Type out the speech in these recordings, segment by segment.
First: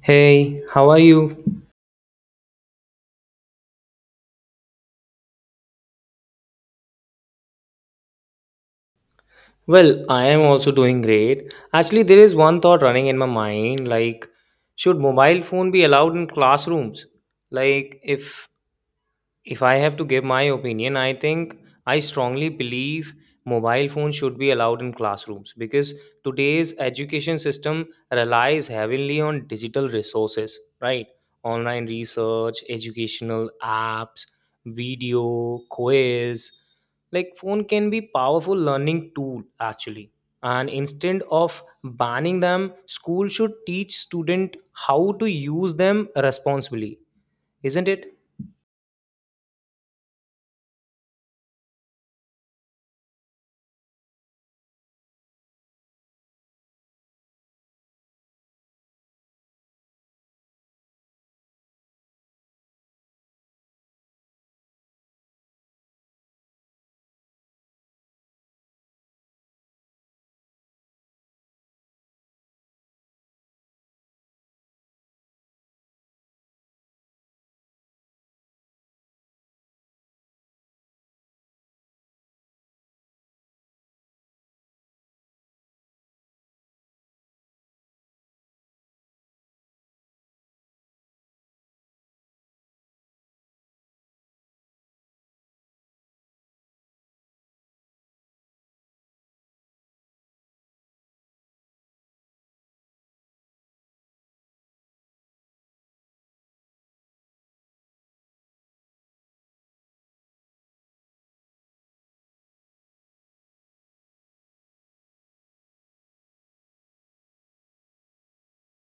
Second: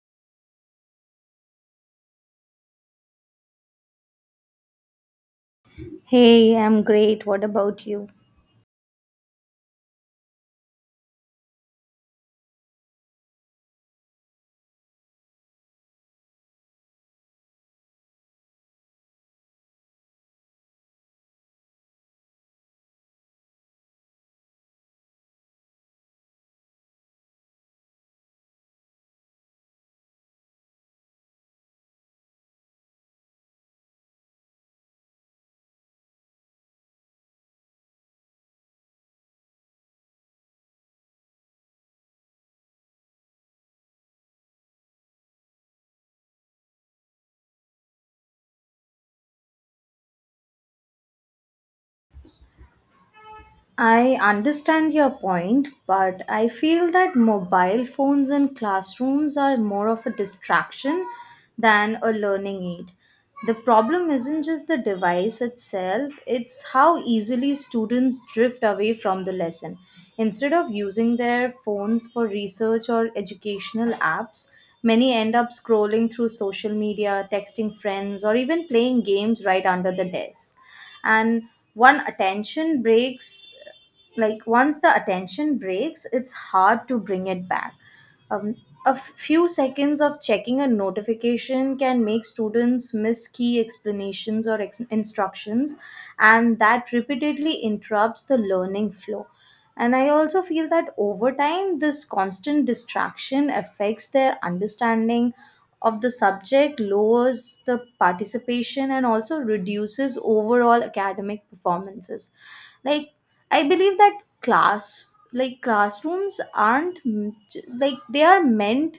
Hey, how are you? Hey, I'm great. What about you? Well, I am also doing great. Actually, there is one thought running in my mind, like, should mobile phone be allowed in classrooms? Like, if I have to give my opinion, I think I strongly believe mobile phones should be allowed in classrooms because today's education system relies heavily on digital resources, right? Online research, educational apps, video, quiz. Like phone can be powerful learning tool actually. And instead of banning them, school should teach student how to use them responsibly, isn't it? I understand your point, but I feel that mobile phones in classrooms are more of a distraction than a learning aid. The problem isn't just the device itself, it's how easily students drift away from the lesson. Instead of using their phones for research or educational apps, many end up scrolling through social media, texting friends, or even playing games right under the desk. And one attention breaks like Once the attention breaks, it's hard to bring it back. um, a few seconds of checking a notification can make students miss key explanations or instructions, and that repeatedly interrupts the learning flow. And I also feel that over time, this constant distraction affects their understanding of the subject, lowers the participation, and also reduces overall academic performances. Like, I believe that class, like classrooms, aren't m- like they are meant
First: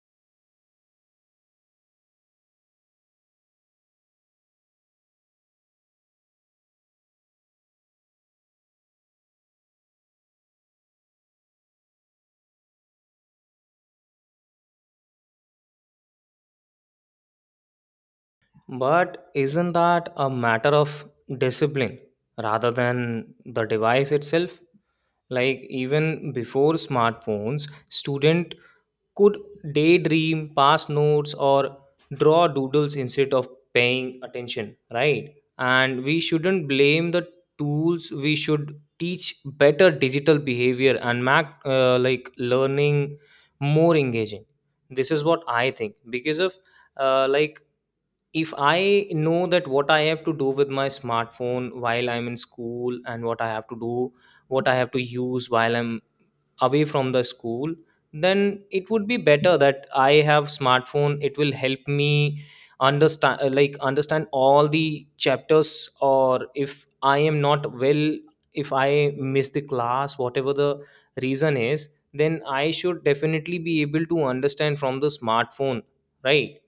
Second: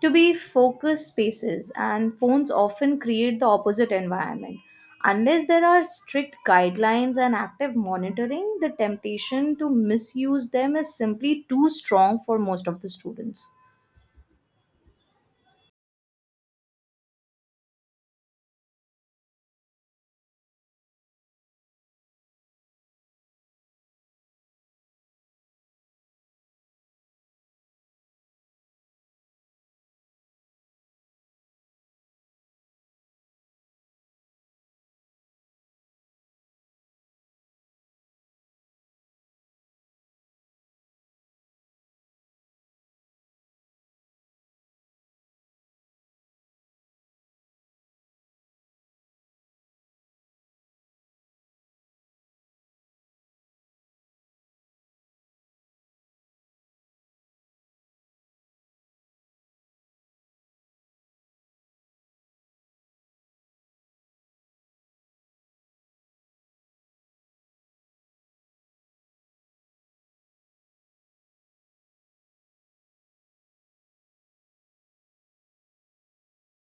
to be focused spaces, and phones often create the opposite environment. Unless there are strict guidelines and active monitoring, the temptation to misuse them is simply too strong for most of the students. But isn't that a matter of discipline rather than the device itself? Like even before smartphones, student could daydream, pass notes or draw doodles instead of paying attention, right? And we shouldn't blame the tools. We should teach better digital behavior and make like learning more engaging. This is what I think because of like if I know that what I have to do with my smartphone while I'm in school and what I have to do, what I have to use while I'm away from the school, then it would be better that I have smartphone. It will help me understand, like understand all the chapters, or if I am not well, if I miss the class, whatever the reason is, then I should definitely be able to understand from the smartphone, right?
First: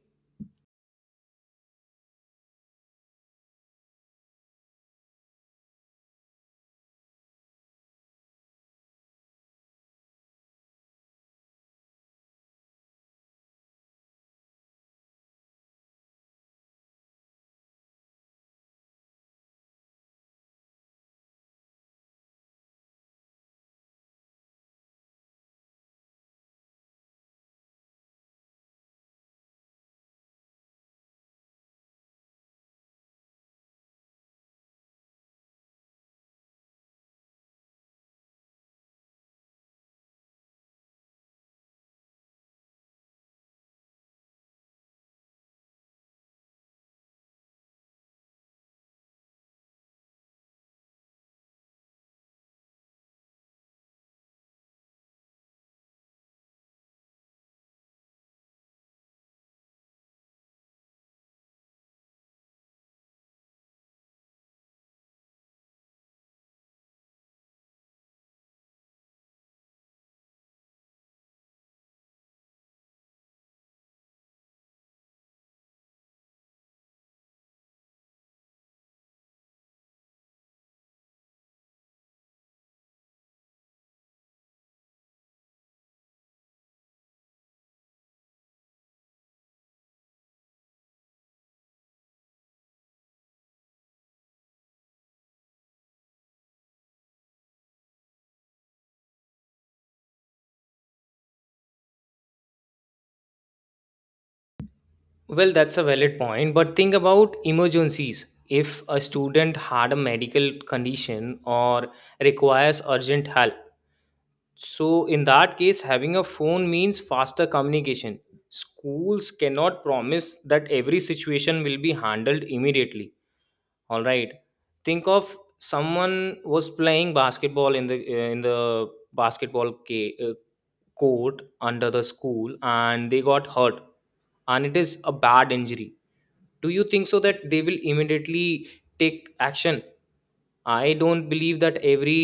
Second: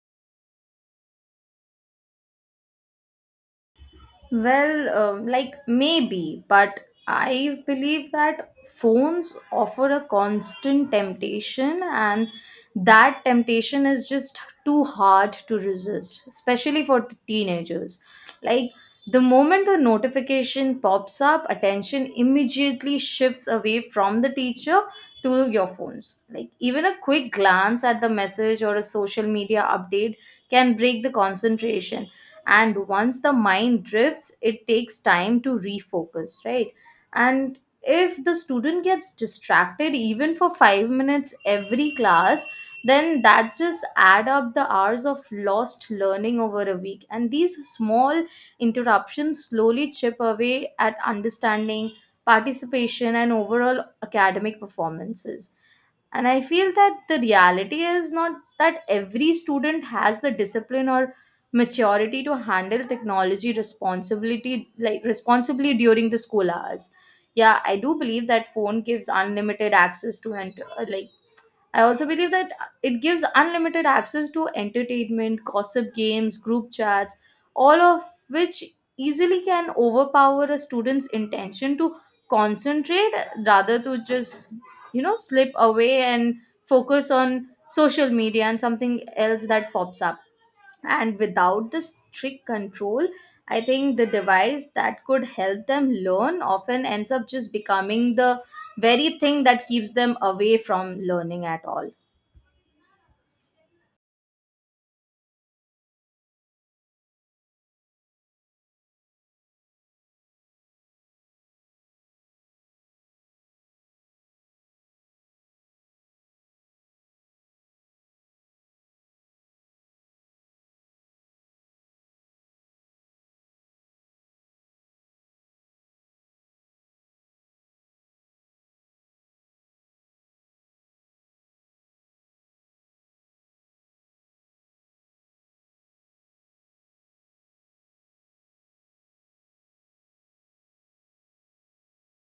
Well, like maybe, but I believe that phones offer a constant temptation, and that temptation is just too hard to resist, especially for teenagers. Like, the moment a notification pops up, attention immediately shifts away from the teacher to your phones. Like, even a quick glance at the message or a social media update can break the concentration. And once the mind drifts, it takes time to refocus, right? And if the student gets distracted even for 5 minutes every class, then that just add up the hours of lost learning over a week, and these small interruptions slowly chip away at understanding, participation, and overall academic performances. And I feel that the reality is not that every student has the discipline or maturity to handle technology responsibility, like responsibly, during the school hours. Yeah, I do believe that phone gives unlimited access to enter. Like I also believe that it gives unlimited access to entertainment, gossip, games, group chats, all of which easily can overpower a student's intention to concentrate, rather to just slip away and focus on social media and something else that pops up. And without the strict control, I think the device that could help them learn often ends up just becoming the very thing that keeps them away from learning at all. Well, that's a valid point, but think about emergencies. If a student had a medical condition or requires urgent help, so in that case, having a phone means faster communication. Schools cannot promise that every situation will be handled immediately. All right. Think of someone was playing basketball in the basketball court under the school and they got hurt and it is a bad injury. Do you think so that they will immediately take action? I don't believe that every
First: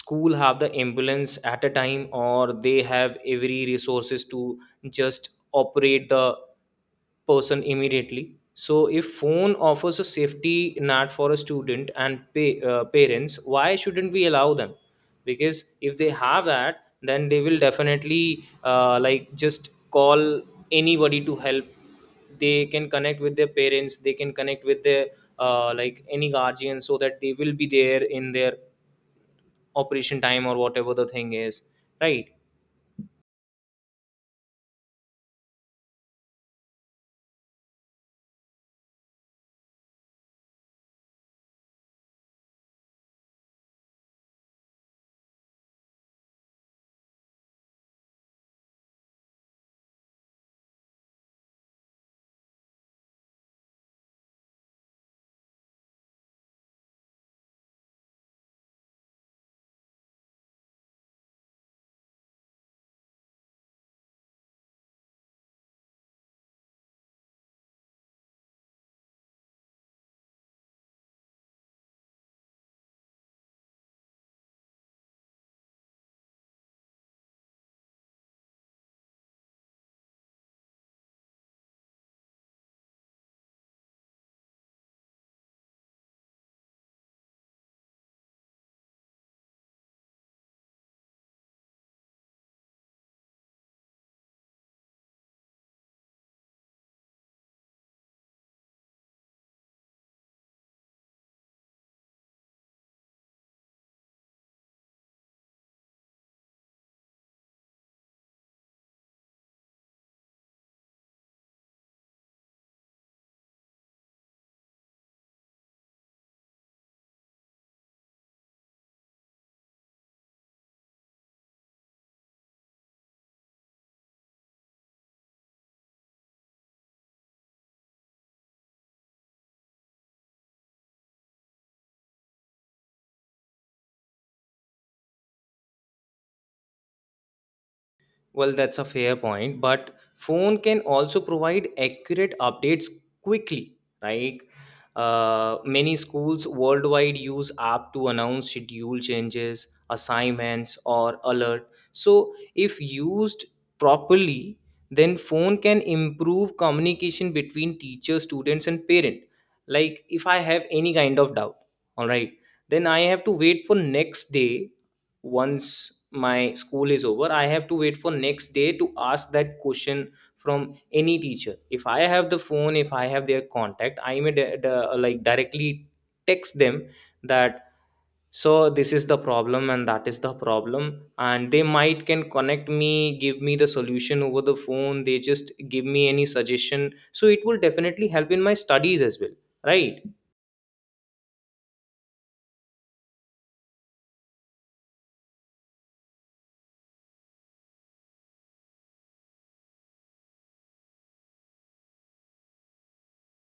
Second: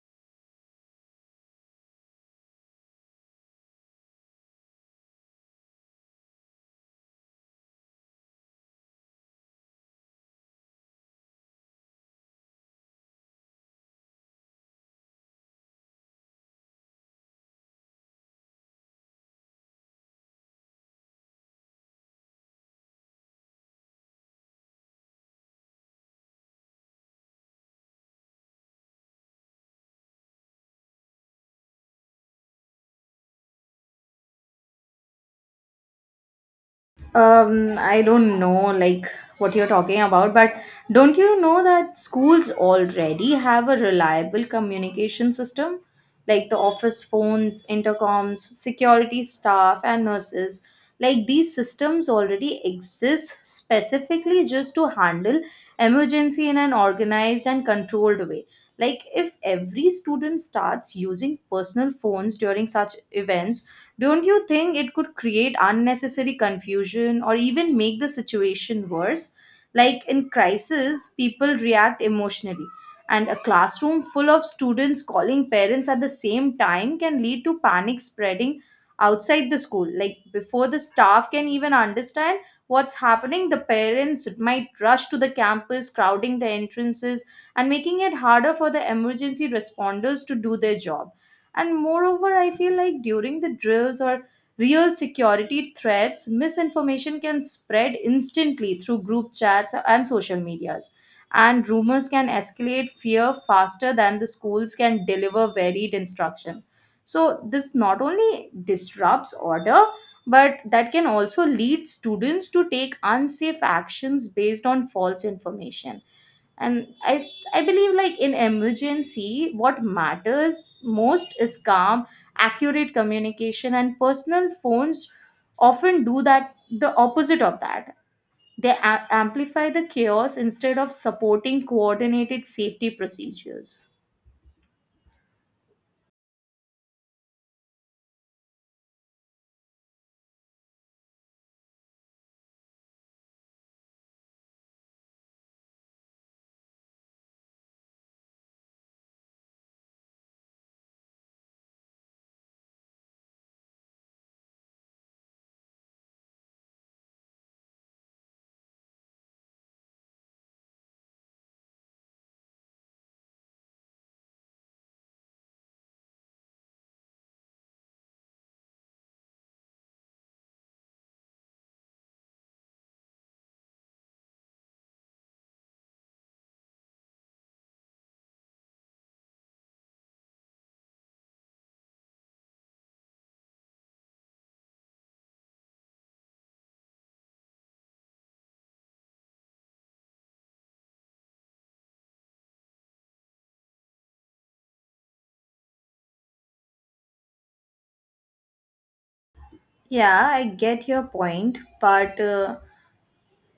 school have the ambulance at a time or they have every resources to just operate the person immediately. So if phone offers a safety net for a student and parents, why shouldn't we allow them? Because if they have that, then they will definitely, like, just call anybody to help. They can connect with their parents, they can connect with their like any guardian, so that they will be there in their operation time or whatever the thing is, right? I don't know like what you're talking about, but don't you know that schools already have a reliable communication system? Like the office phones, intercoms, security staff, and nurses. Like these systems already exist specifically just to handle emergency in an organized and controlled way. Like if every student starts using personal phones during such events, don't you think it could create unnecessary confusion or even make the situation worse? Like in crisis, people react emotionally, and a classroom full of students calling parents at the same time can lead to panic spreading outside the school. Like before the staff can even understand what's happening, the parents might rush to the campus, crowding the entrances and making it harder for the emergency responders to do their job. And moreover, I feel like during the drills or real security threats, misinformation can spread instantly through group chats and social medias. And rumors can escalate fear faster than the schools can deliver varied instructions. So, this not only disrupts order, but that can also lead students to take unsafe actions based on false information. And I believe, like, in emergency what matters most is calm, accurate communication, and personal phones often do that the opposite of that. They amplify the chaos instead of supporting coordinated safety procedures. Well, that's a fair point, but phone can also provide accurate updates quickly. Like many schools worldwide use app to announce schedule changes, assignments, or alert. So if used properly, then phone can improve communication between teacher, students, and parent. Like if I have any kind of doubt, all right, then I have to wait for next day. Once my school is over, I have to wait for next day to ask that question from any teacher. If I have the phone, if I have their contact, I may like directly text them that, so this is the problem and that is the problem, and they might can connect me, give me the solution over the phone. They just give me any suggestion, so it will definitely help in my studies as well, right? Yeah, I get your point, but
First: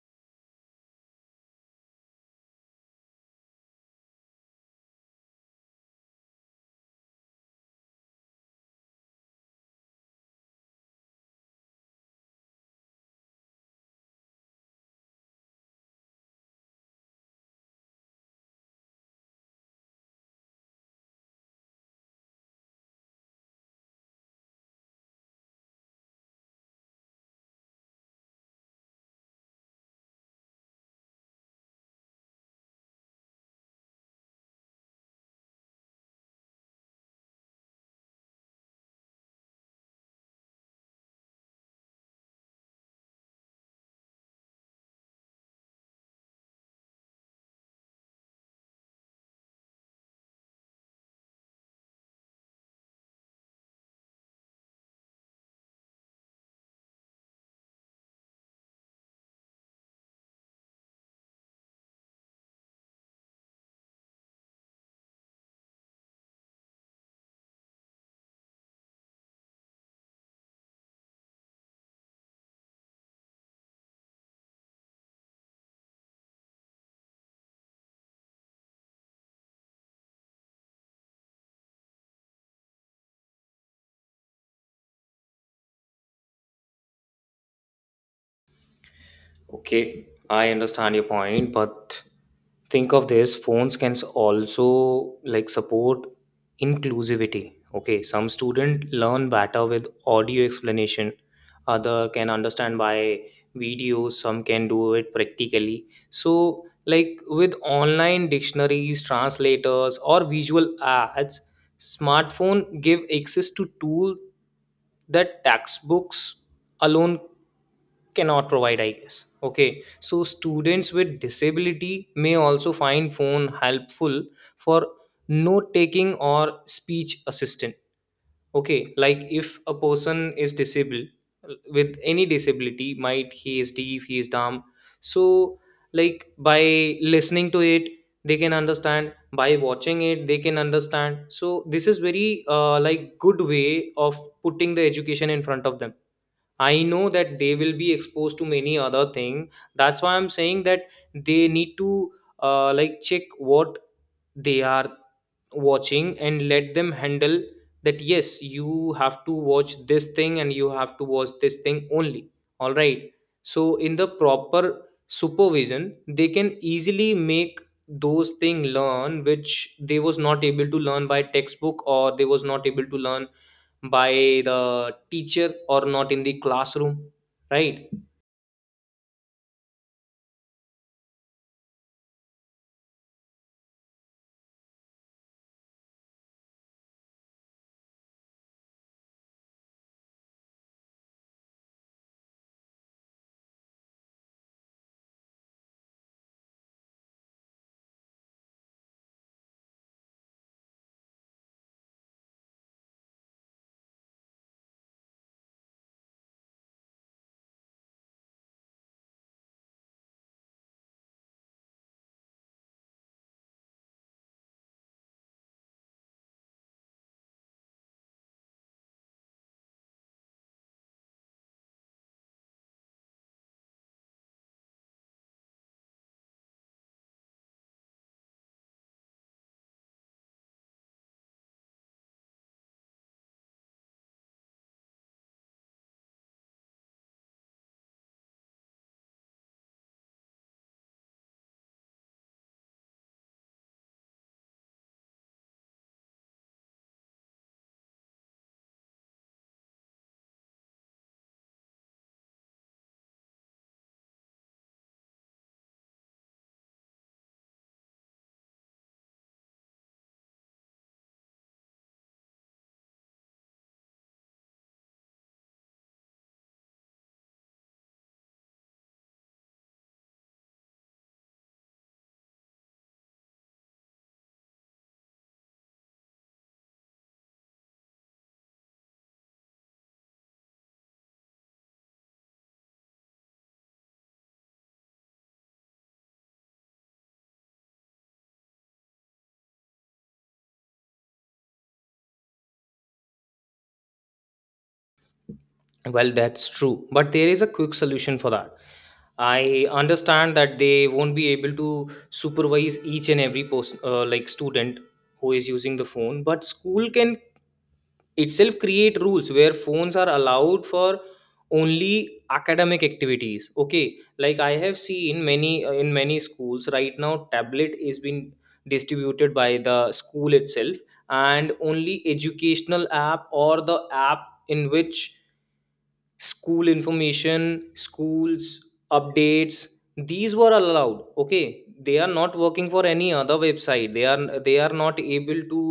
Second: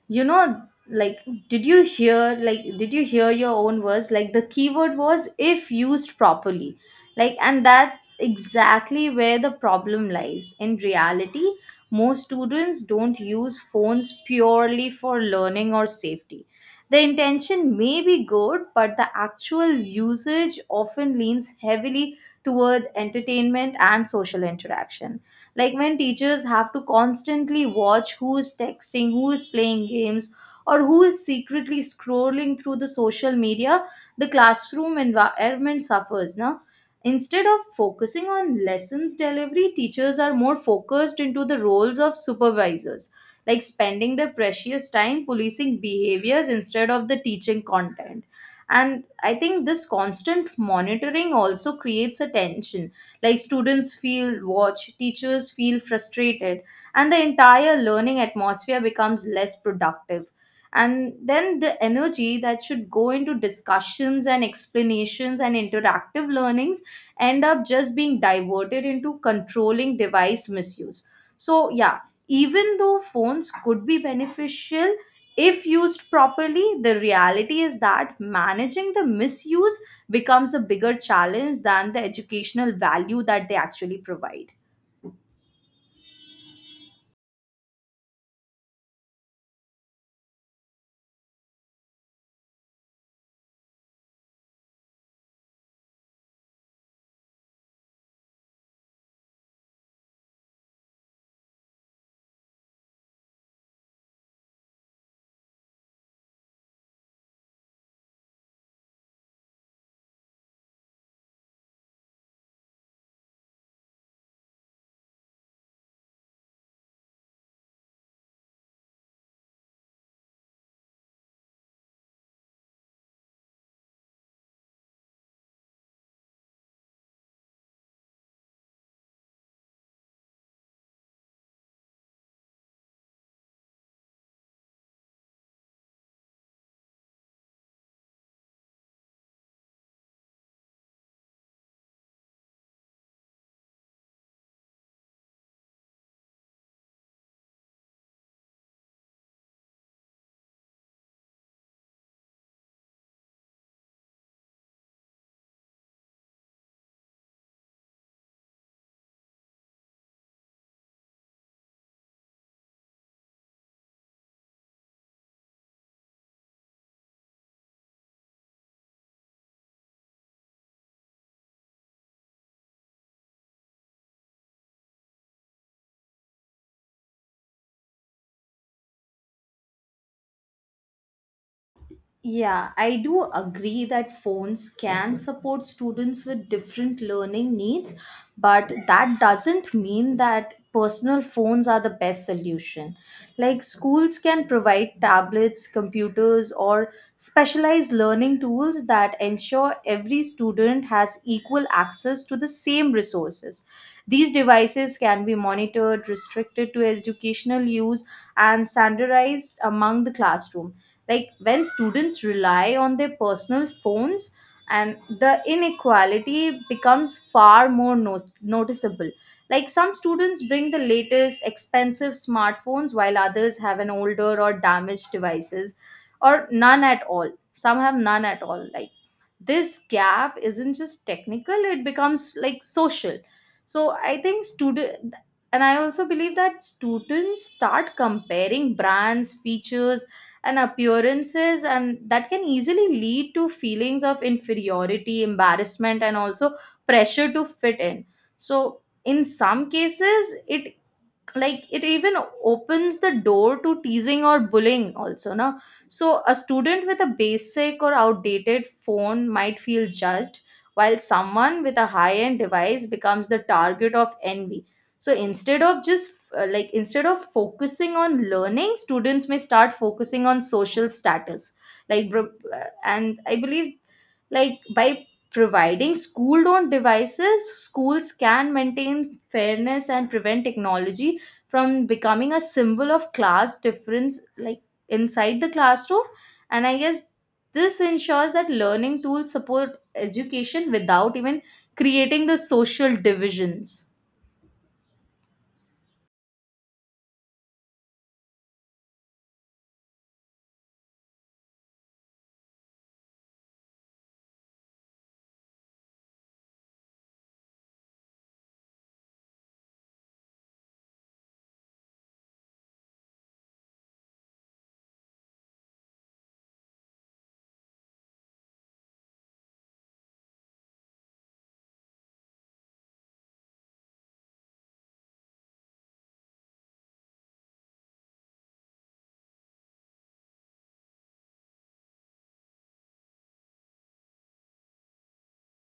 you know, like, did you hear your own words? Like the keyword was if used properly. Like, and that's exactly where the problem lies in reality. Most students don't use phones purely for learning or safety. The intention may be good, but the actual usage often leans heavily toward entertainment and social interaction. Like when teachers have to constantly watch who is texting, who is playing games, or who is secretly scrolling through the social media, the classroom environment suffers. Now, instead of focusing on lessons delivery, teachers are more focused into the roles of supervisors, like spending their precious time policing behaviors instead of the teaching content. And I think this constant monitoring also creates a tension. Like students feel watched, teachers feel frustrated, and the entire learning atmosphere becomes less productive. And then the energy that should go into discussions and explanations and interactive learnings end up just being diverted into controlling device misuse. So, yeah, even though phones could be beneficial if used properly, the reality is that managing the misuse becomes a bigger challenge than the educational value that they actually provide. Okay, I understand your point, but think of this, phones can also, like, support inclusivity. Okay, some student learn better with audio explanation, other can understand by videos, some can do it practically. So, like with online dictionaries, translators, or visual ads, smartphone give access to tools that textbooks alone cannot provide, I guess. Okay, so students with disability may also find phone helpful for note taking or speech assistant. Okay, like if a person is disabled with any disability, might he is deaf, he is dumb, so like by listening to it they can understand, by watching it they can understand. So this is very, like, good way of putting the education in front of them. I know that they will be exposed to many other thing, that's why I'm saying that they need to like check what they are watching and let them handle that. Yes, you have to watch this thing and you have to watch this thing only, all right? So in the proper supervision, they can easily make those thing learn which they was not able to learn by textbook, or they was not able to learn by the teacher or not in the classroom, right? Yeah, I do agree that phones can support students with different learning needs, but that doesn't mean that personal phones are the best solution. Like, schools can provide tablets, computers, or specialized learning tools that ensure every student has equal access to the same resources. These devices can be monitored, restricted to educational use, and standardized among the classroom. Like when students rely on their personal phones, and the inequality becomes far more noticeable. Like some students bring the latest expensive smartphones, while others have an older or damaged devices or none at all. Some have none at all. Like this gap isn't just technical, it becomes like social. So I think student and I also believe that students start comparing brands, features, and appearances, and that can easily lead to feelings of inferiority, embarrassment, and also pressure to fit in. So in some cases, it even opens the door to teasing or bullying also, no? So a student with a basic or outdated phone might feel judged, while someone with a high end device becomes the target of envy. So instead of just like instead of focusing on learning, students may start focusing on social status. And I believe, like, by providing school owned devices, schools can maintain fairness and prevent technology from becoming a symbol of class difference, like inside the classroom. And I guess this ensures that learning tools support education without even creating the social divisions. Well, that's true. But there is a quick solution for that. I understand that they won't be able to supervise each and every person, like student who is using the phone, but school can itself create rules where phones are allowed for only academic activities. Okay, like I have seen many in many schools right now, tablet is being distributed by the school itself, and only educational app or the app in which school information, schools updates, these were allowed. Okay, they are not working for any other website, they are, they are not able to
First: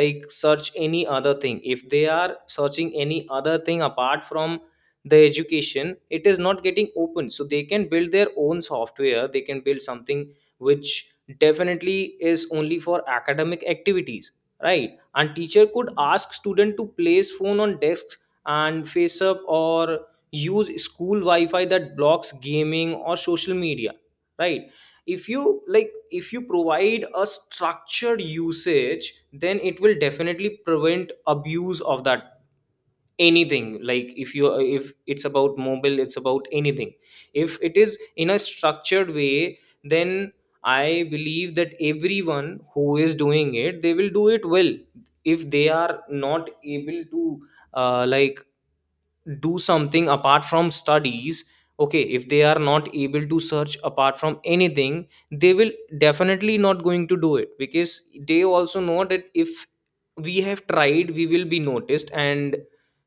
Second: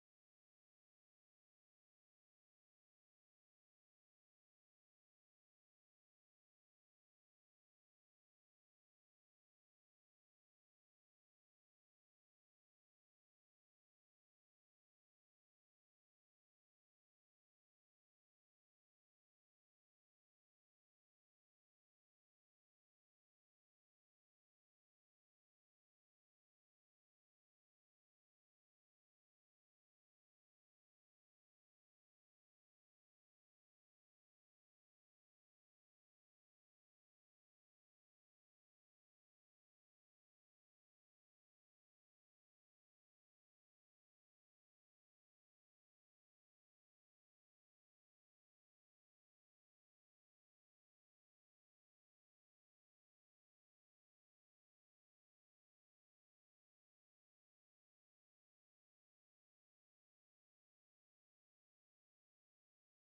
like search any other thing. If they are searching any other thing apart from the education, it is not getting open. So they can build their own software, they can build something which definitely is only for academic activities, right? And teacher could ask student to place phone on desk and face up, or use school wi-fi that blocks gaming or social media, right? If you like, if you provide a structured usage, then it will definitely prevent abuse of that. Anything, like if you, if it's about mobile, it's about anything, if it is in a structured way, then I believe that everyone who is doing it, they will do it well. If they are not able to like do something apart from studies, okay, if they are not able to search apart from anything, they will definitely not going to do it, because they also know that if we have tried, we will be noticed and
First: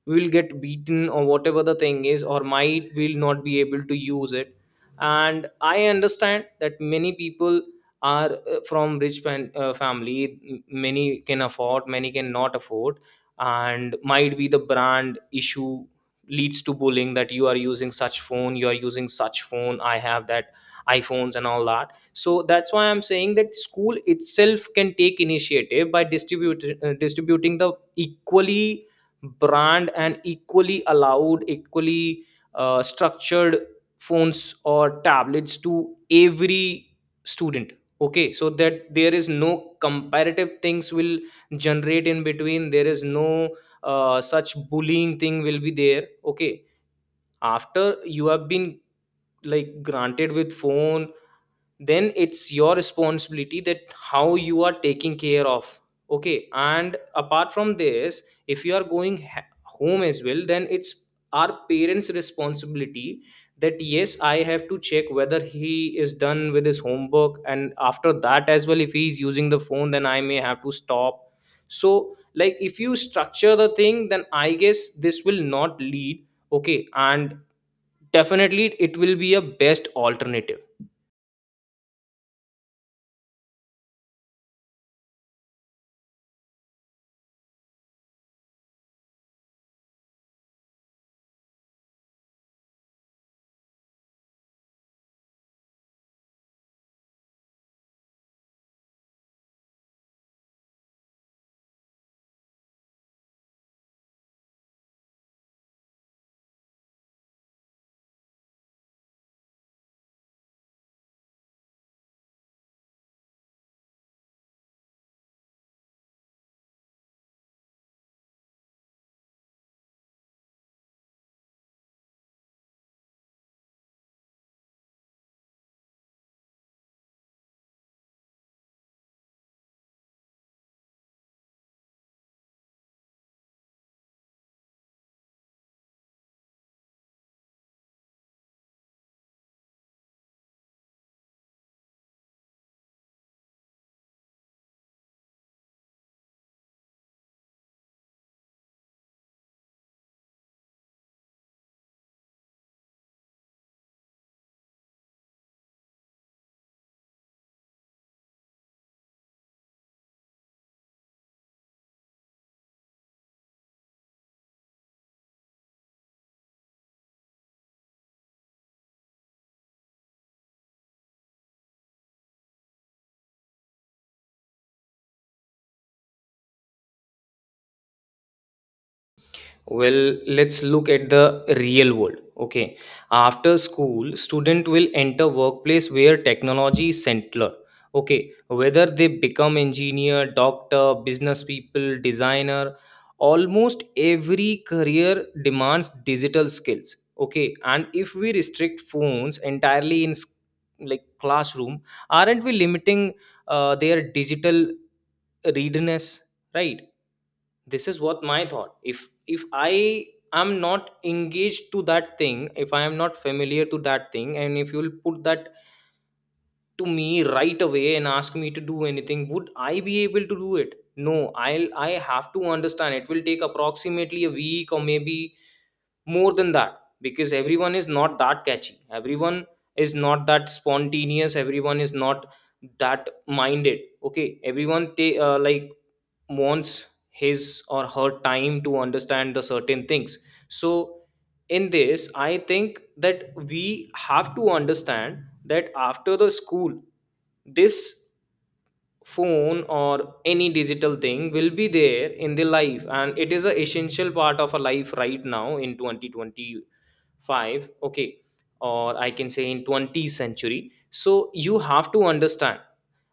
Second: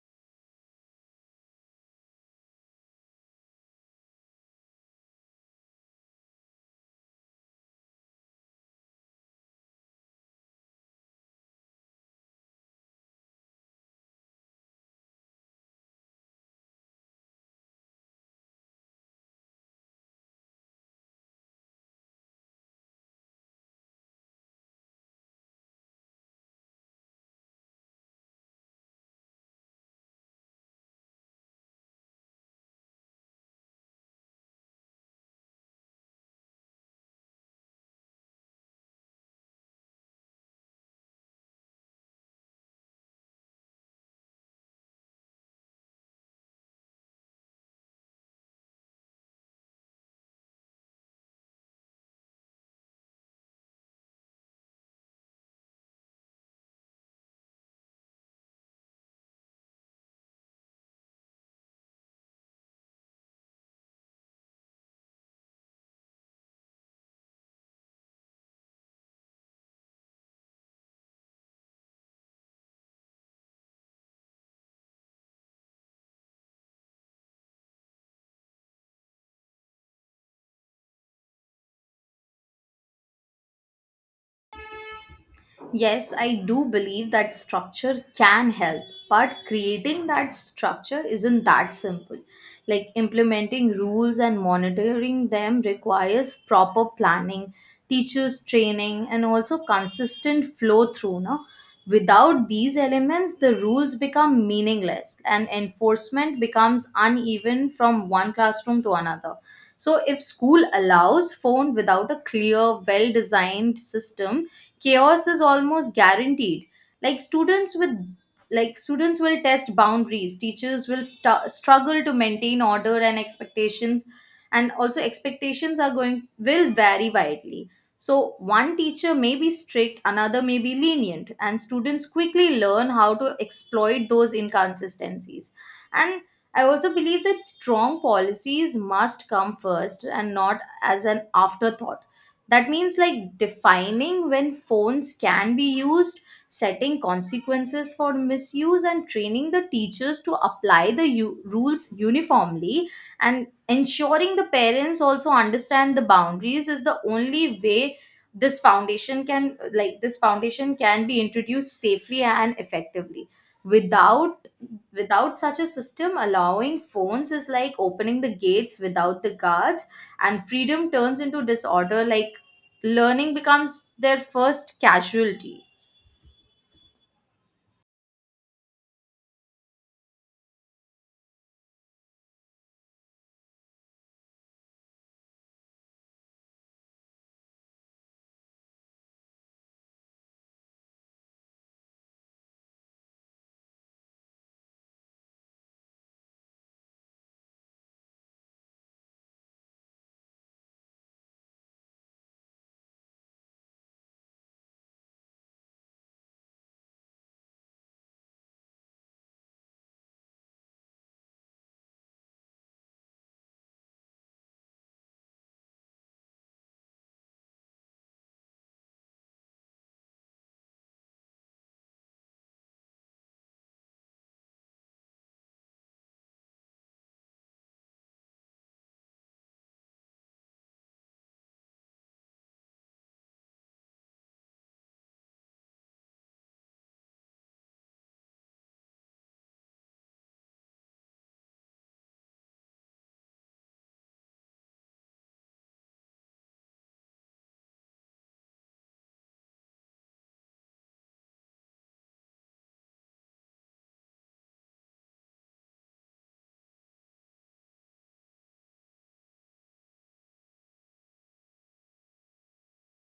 we will get beaten or whatever the thing is, or might will not be able to use it. And I understand that many people are, from rich family. Many can afford, many can not afford, and might be the brand issue leads to bullying that you are using such phone, you are using such phone, I have that iphones and all that. So that's why I'm saying that school itself can take initiative by distributing the equally brand and equally allowed, equally structured phones or tablets to every student. Okay, so that there is no comparative things will generate in between, there is no such bullying thing will be there. Okay, after you have been like granted with phone, then it's your responsibility that how you are taking care of. Okay, and apart from this, if you are going home as well, then it's our parents responsibility, that yes, I have to check whether he is done with his homework, and after that as well if he is using the phone, then I may have to stop. So like if you structure the thing, then I guess this will not lead. Okay, and definitely it will be a best alternative. Yes, I do believe that structure can help, but creating that structure isn't that simple. Like implementing rules and monitoring them requires proper planning, teachers' training, and also consistent flow through. No? Without these elements, the rules become meaningless and enforcement becomes uneven from one classroom to another. So, if school allows phone without a clear, well designed system, chaos is almost guaranteed. Like students with like students will test boundaries, teachers will struggle to maintain order and expectations, and also expectations are going will vary widely. So one teacher may be strict, another may be lenient, and students quickly learn how to exploit those inconsistencies. And I also believe that strong policies must come first and not as an afterthought. That means like defining when phones can be used, setting consequences for misuse, and training the teachers to apply the rules uniformly, and ensuring the parents also understand the boundaries is the only way this foundation can be introduced safely and effectively. without Without such a system, allowing phones is like opening the gates without the guards, and freedom turns into disorder. Like learning becomes their first casualty. Well, let's look at the real world. Okay. After school, student will enter workplace where technology is central. Okay. Whether they become engineer, doctor, business people, designer, almost every career demands digital skills. Okay. And if we restrict phones entirely in like classroom, aren't we limiting, their digital readiness? Right, this is what my thought. If I am not engaged to that thing, if I am not familiar to that thing, and if you'll put that to me right away and ask me to do anything, would I be able to do it? No. I have to understand. It will take approximately a week or maybe more than that, because everyone is not that catchy, everyone is not that spontaneous, everyone is not that minded. Okay, everyone like wants his or her time to understand the certain things. So in this, I think that we have to understand that after the school, this phone or any digital thing will be there in the life, and it is a essential part of a life right now in 2025. Okay, or I can say in 20th century. So you have to understand,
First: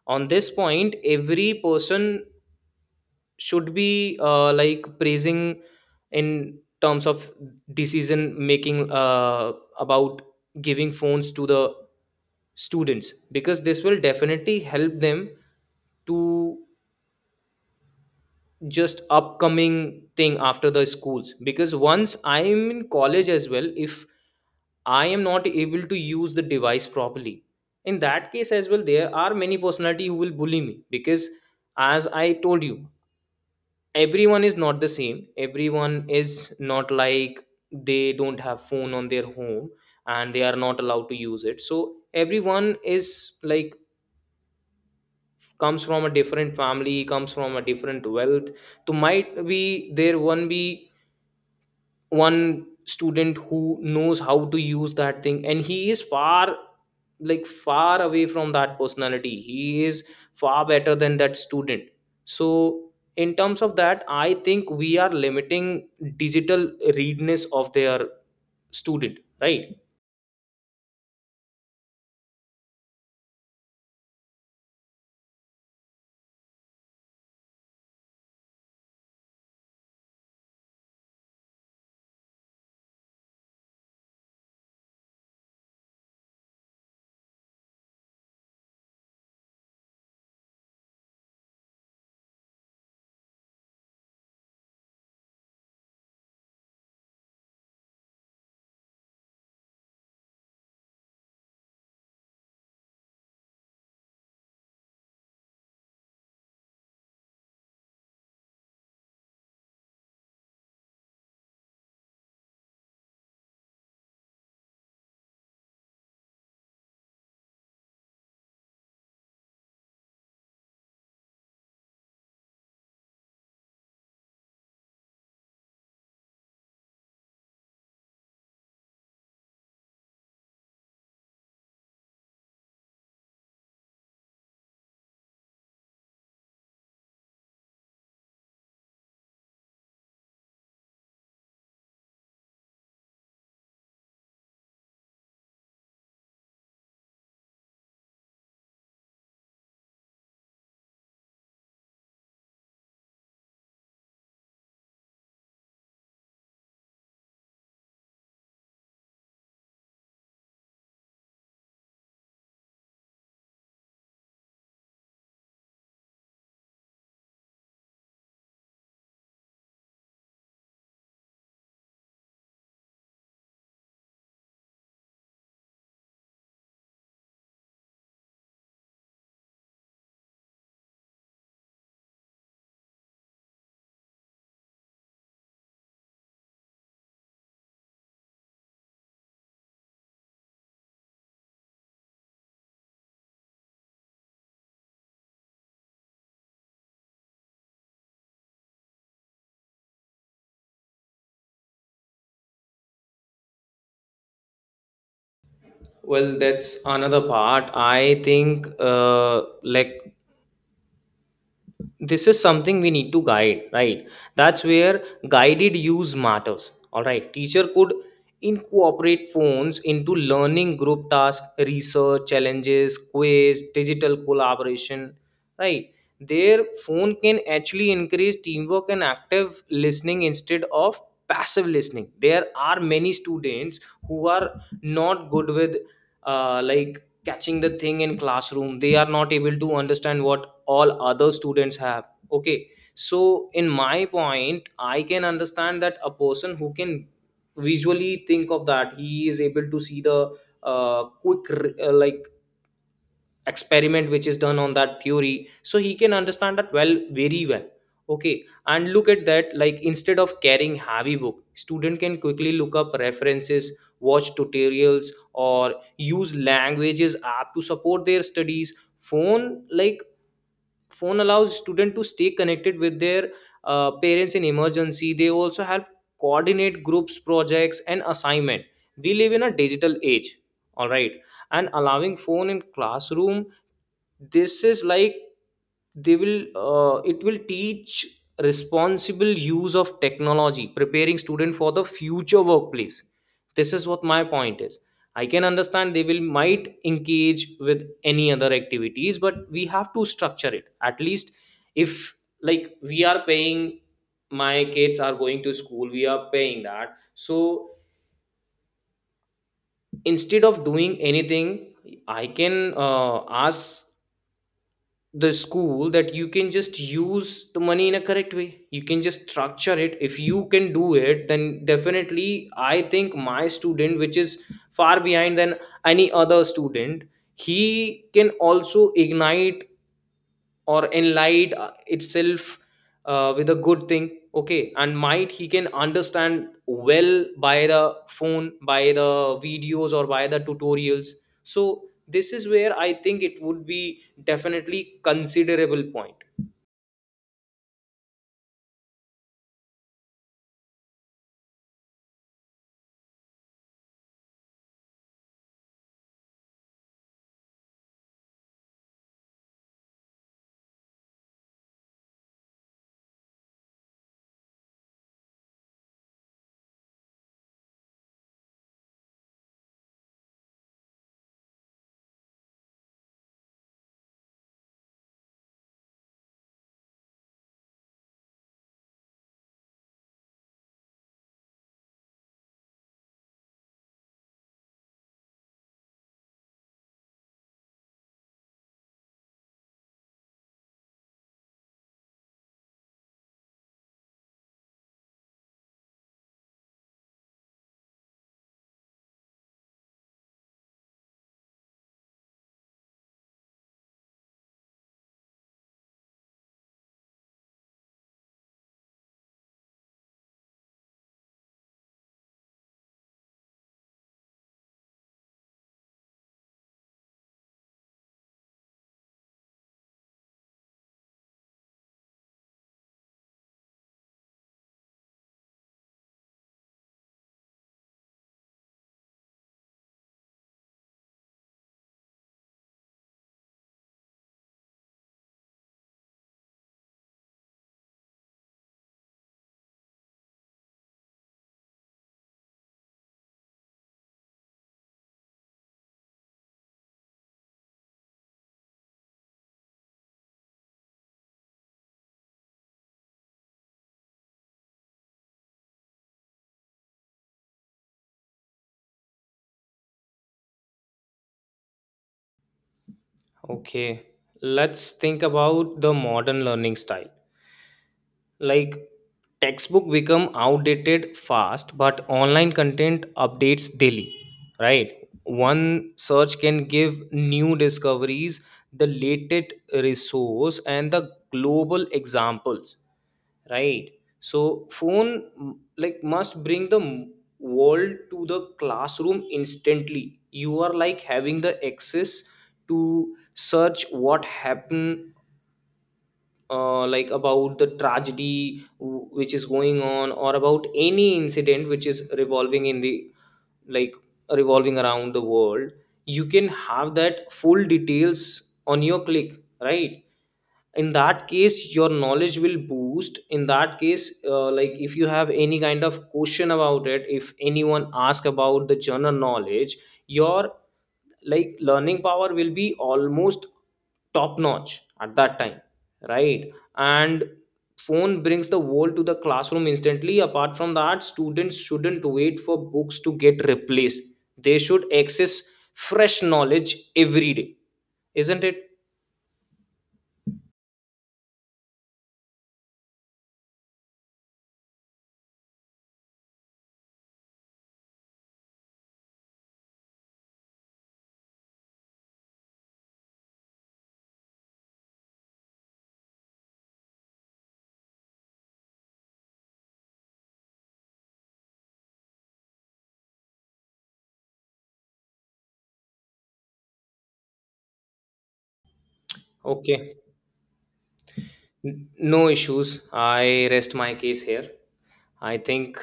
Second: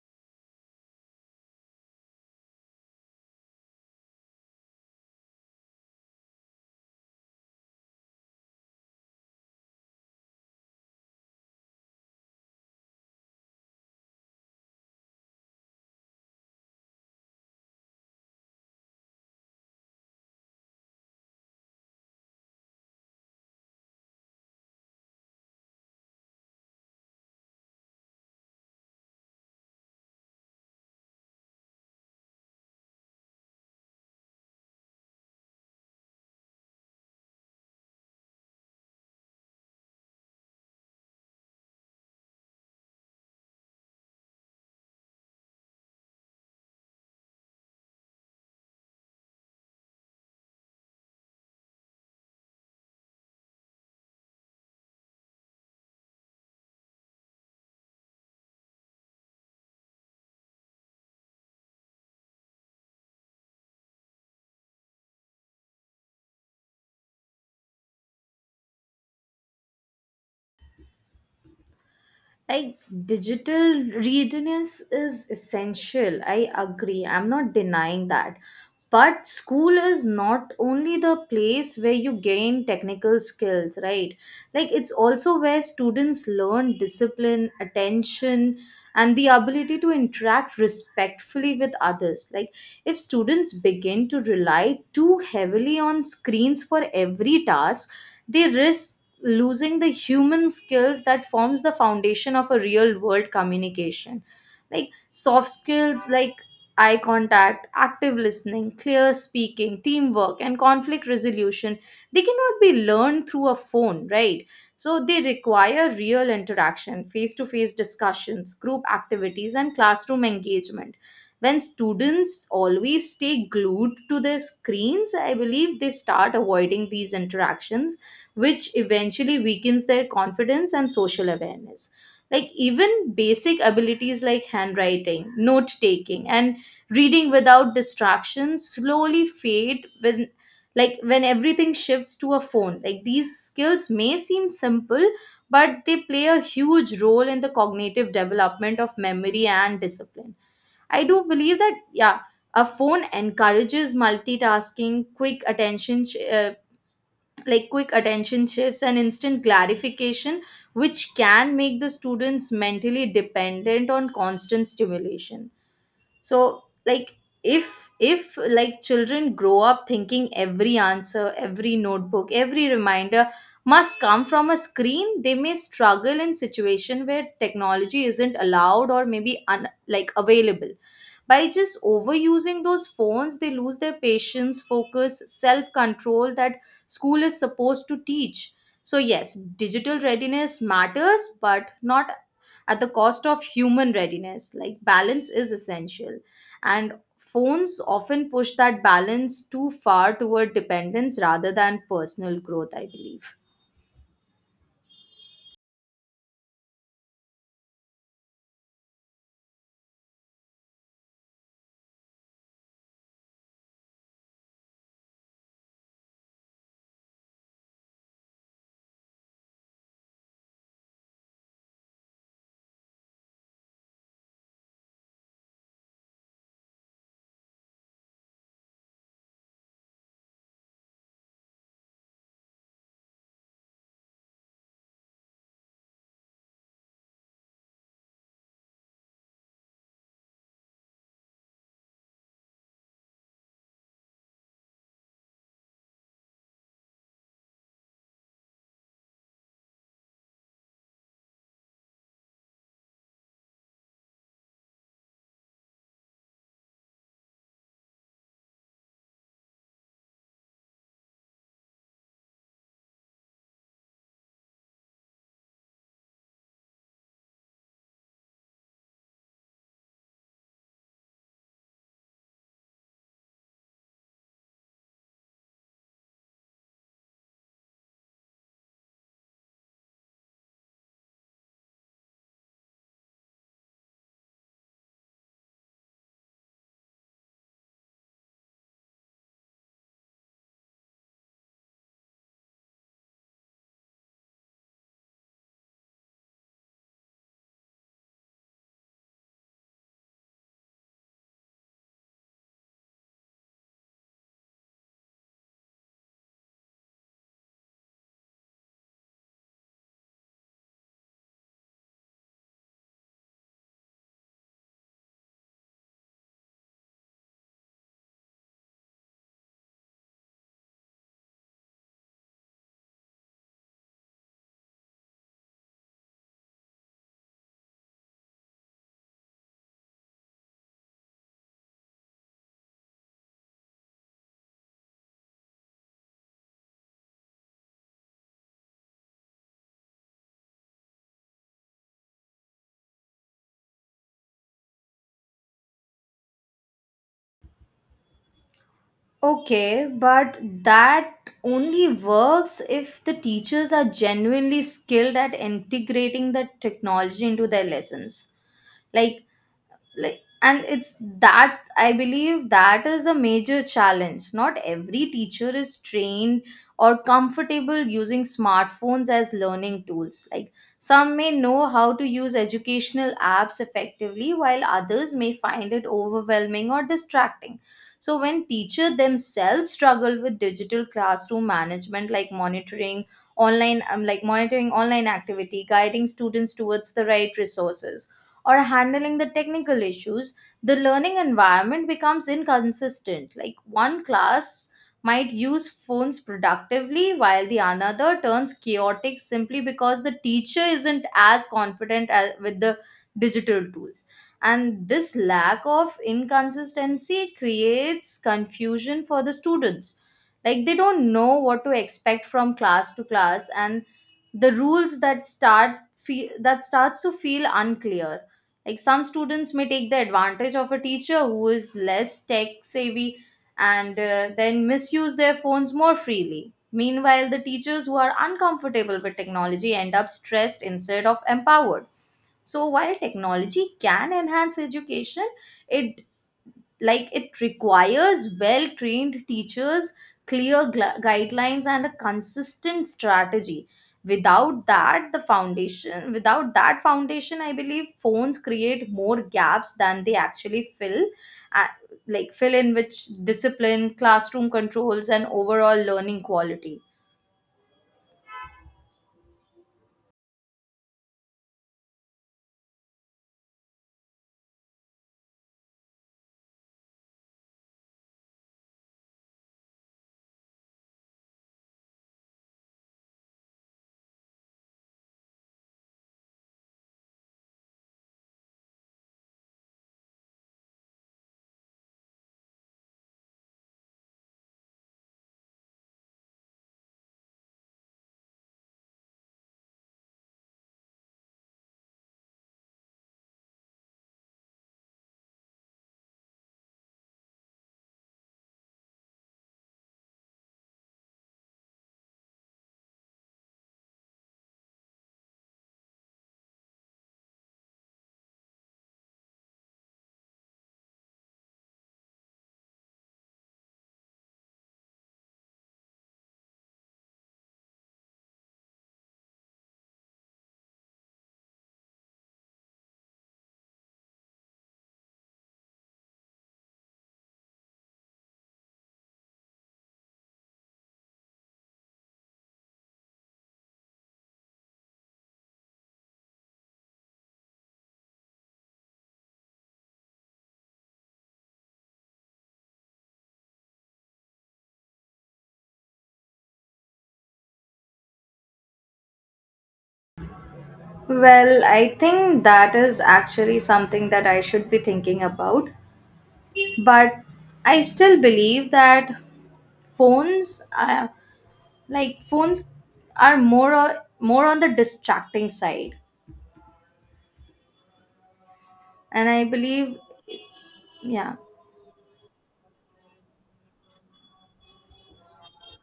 on this point every person should be like praising in terms of decision making about giving phones to the students, because this will definitely help them to just upcoming thing after the schools. Because once I'm in college as well, if I am not able to use the device properly, in that case as well there are many personality who will bully me. Because as I told you, everyone is not the same, everyone is not like, they don't have phone on their home and they are not allowed to use it. So everyone is like comes from a different family, comes from a different wealth. So might be there one be one student who knows how to use that thing, and he is far, like far away from that personality, he is far better than that student. So in terms of that, I think we are limiting digital readiness of their student, right? Like digital readiness is essential. I agree. I'm not denying that. But school is not only the place where you gain technical skills, right? Like it's also where students learn discipline, attention, and the ability to interact respectfully with others. Like if students begin to rely too heavily on screens for every task, they risk losing the human skills that forms the foundation of a real world communication. Like soft skills like eye contact, active listening, clear speaking, teamwork, and conflict resolution, they cannot be learned through a phone, right? So they require real interaction, face to face discussions, group activities, and classroom engagement. When students always stay glued to their screens, I believe they start avoiding these interactions, which eventually weakens their confidence and social awareness. Like, even basic abilities like handwriting, note taking, and reading without distractions slowly fade when when everything shifts to a phone. Like these skills may seem simple, but they play a huge role in the cognitive development of memory and discipline. I do believe that, yeah, a phone encourages multitasking, quick attention quick attention shifts and instant clarification, which can make the students mentally dependent on constant stimulation. So like, if children grow up thinking every answer, every notebook, every reminder must come from a screen, they may struggle in situation where technology isn't allowed or maybe available. By just overusing those phones, they lose their patience, focus, self control that school is supposed to teach. So yes, digital readiness matters, but not at the cost of human readiness. Like balance is essential, and phones often push that balance too far toward dependence rather than personal growth, I believe. Well, that's another part. I think like this is something we need to guide, right? That's where guided use matters. All right, teacher could incorporate phones into learning, group task, research challenges, quiz, digital collaboration. Right, their phone can actually increase teamwork and active listening instead of passive listening. There are many students who are not good with like catching the thing in classroom. They are not able to understand what all other students have. Okay, so in my point, I can understand that a person who can visually think of that, he is able to see the like experiment which is done on that theory, so he can understand that well, very well. Okay, and look at that, like instead of carrying heavy book, student can quickly look up references, watch tutorials, or use languages app to support their studies. Phone phone allows student to stay connected with their parents in emergency. They also help coordinate groups projects and assignment. We live in a digital age, all right? And allowing phone in classroom, this is like they will it will teach responsible use of technology, preparing student for the future workplace. This is what my point is. I can understand they will might engage with any other activities, but we have to structure it at least. If like we are paying, my kids are going to school, we are paying that, so instead of doing anything, I can ask the school that you can just use the money in a correct way, you can just structure it. If you can do it, then definitely I think my student, which is far behind than any other student, he can also ignite or enlight itself with a good thing. Okay, and might he can understand well by the phone, by the videos, or by the tutorials. So this is where I think it would be definitely considerable point. Okay, but that only works if the teachers are genuinely skilled at integrating the technology into their lessons. Like like and it's that I believe that is a major challenge. Not every teacher is trained or comfortable using smartphones as learning tools. Like some may know how to use educational apps effectively, while others may find it overwhelming or distracting. So when teacher themselves struggle with digital classroom management, like monitoring online monitoring online activity, guiding students towards the right resources, or handling the technical issues, the learning environment becomes inconsistent. Like one class might use phones productively while the another turns chaotic simply because the teacher isn't as confident as, with the digital tools. And this lack of inconsistency creates confusion for the students. Like they don't know what to expect from class to class, and the rules that starts to feel unclear. Like some students may take the advantage of a teacher who is less tech savvy and then misuse their phones more freely. Meanwhile, the teachers who are uncomfortable with technology end up stressed instead of empowered. So while technology can enhance education, it it requires well trained teachers, clear guidelines, and a consistent strategy. Without that the foundation without that foundation, I believe phones create more gaps than they actually fill, uh, fill in which discipline, classroom controls, and overall learning quality. Okay, let's think about the modern learning style. Like textbook become outdated fast, but online content updates daily. Right, one search can give new discoveries, the latest resource, and the global examples. Right, so phone like must bring the world to the classroom instantly. You are like having the access to search what happened, like about the tragedy which is going on, or about any incident which is revolving in the, like revolving around the world. You can have that full details on your click. Right, in that case your knowledge will boost. In that case, like if you have any kind of question about it, if anyone ask about the general knowledge, your like learning power will be almost top notch at that time, right? And phone brings the world to the classroom instantly. Apart from that, students shouldn't wait for books to get replaced, they should access fresh knowledge every day. Isn't it? Well, I think that is actually something that I should be thinking about, but I still believe that phones like phones are more more on the distracting side, and I Okay. believe, yeah, No issues, I rest my case here. I think,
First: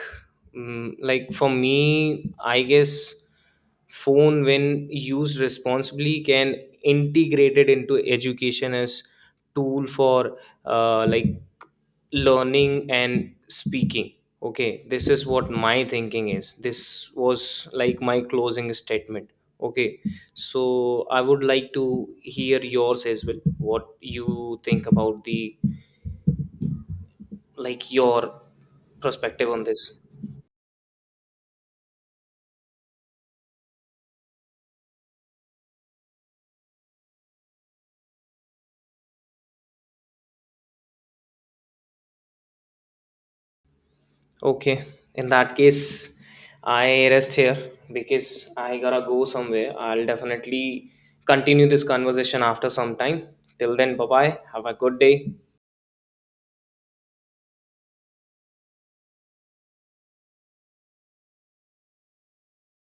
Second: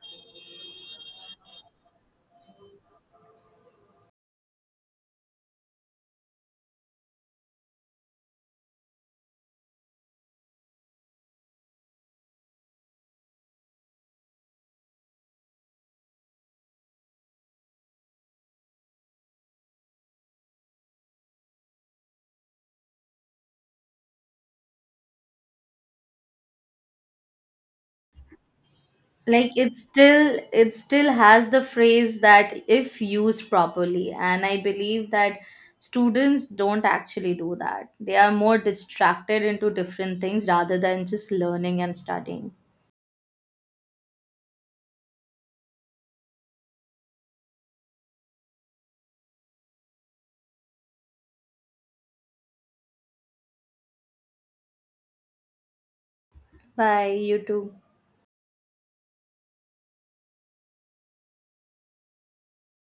like for me, I guess phone when used responsibly can integrate it into education as tool for like learning and speaking. Okay, this is what my thinking is. This was like my closing statement. Okay, so I would like to hear yours as well. What you think about the, like your perspective on this? It still has the phrase that if used properly, and I believe that students don't actually do that. They are more distracted into different things rather than just learning and studying. Okay, in that case, I rest here because I gotta go somewhere. I'll definitely continue this conversation after some time. Till then, bye bye. Have a good day. Bye, you too.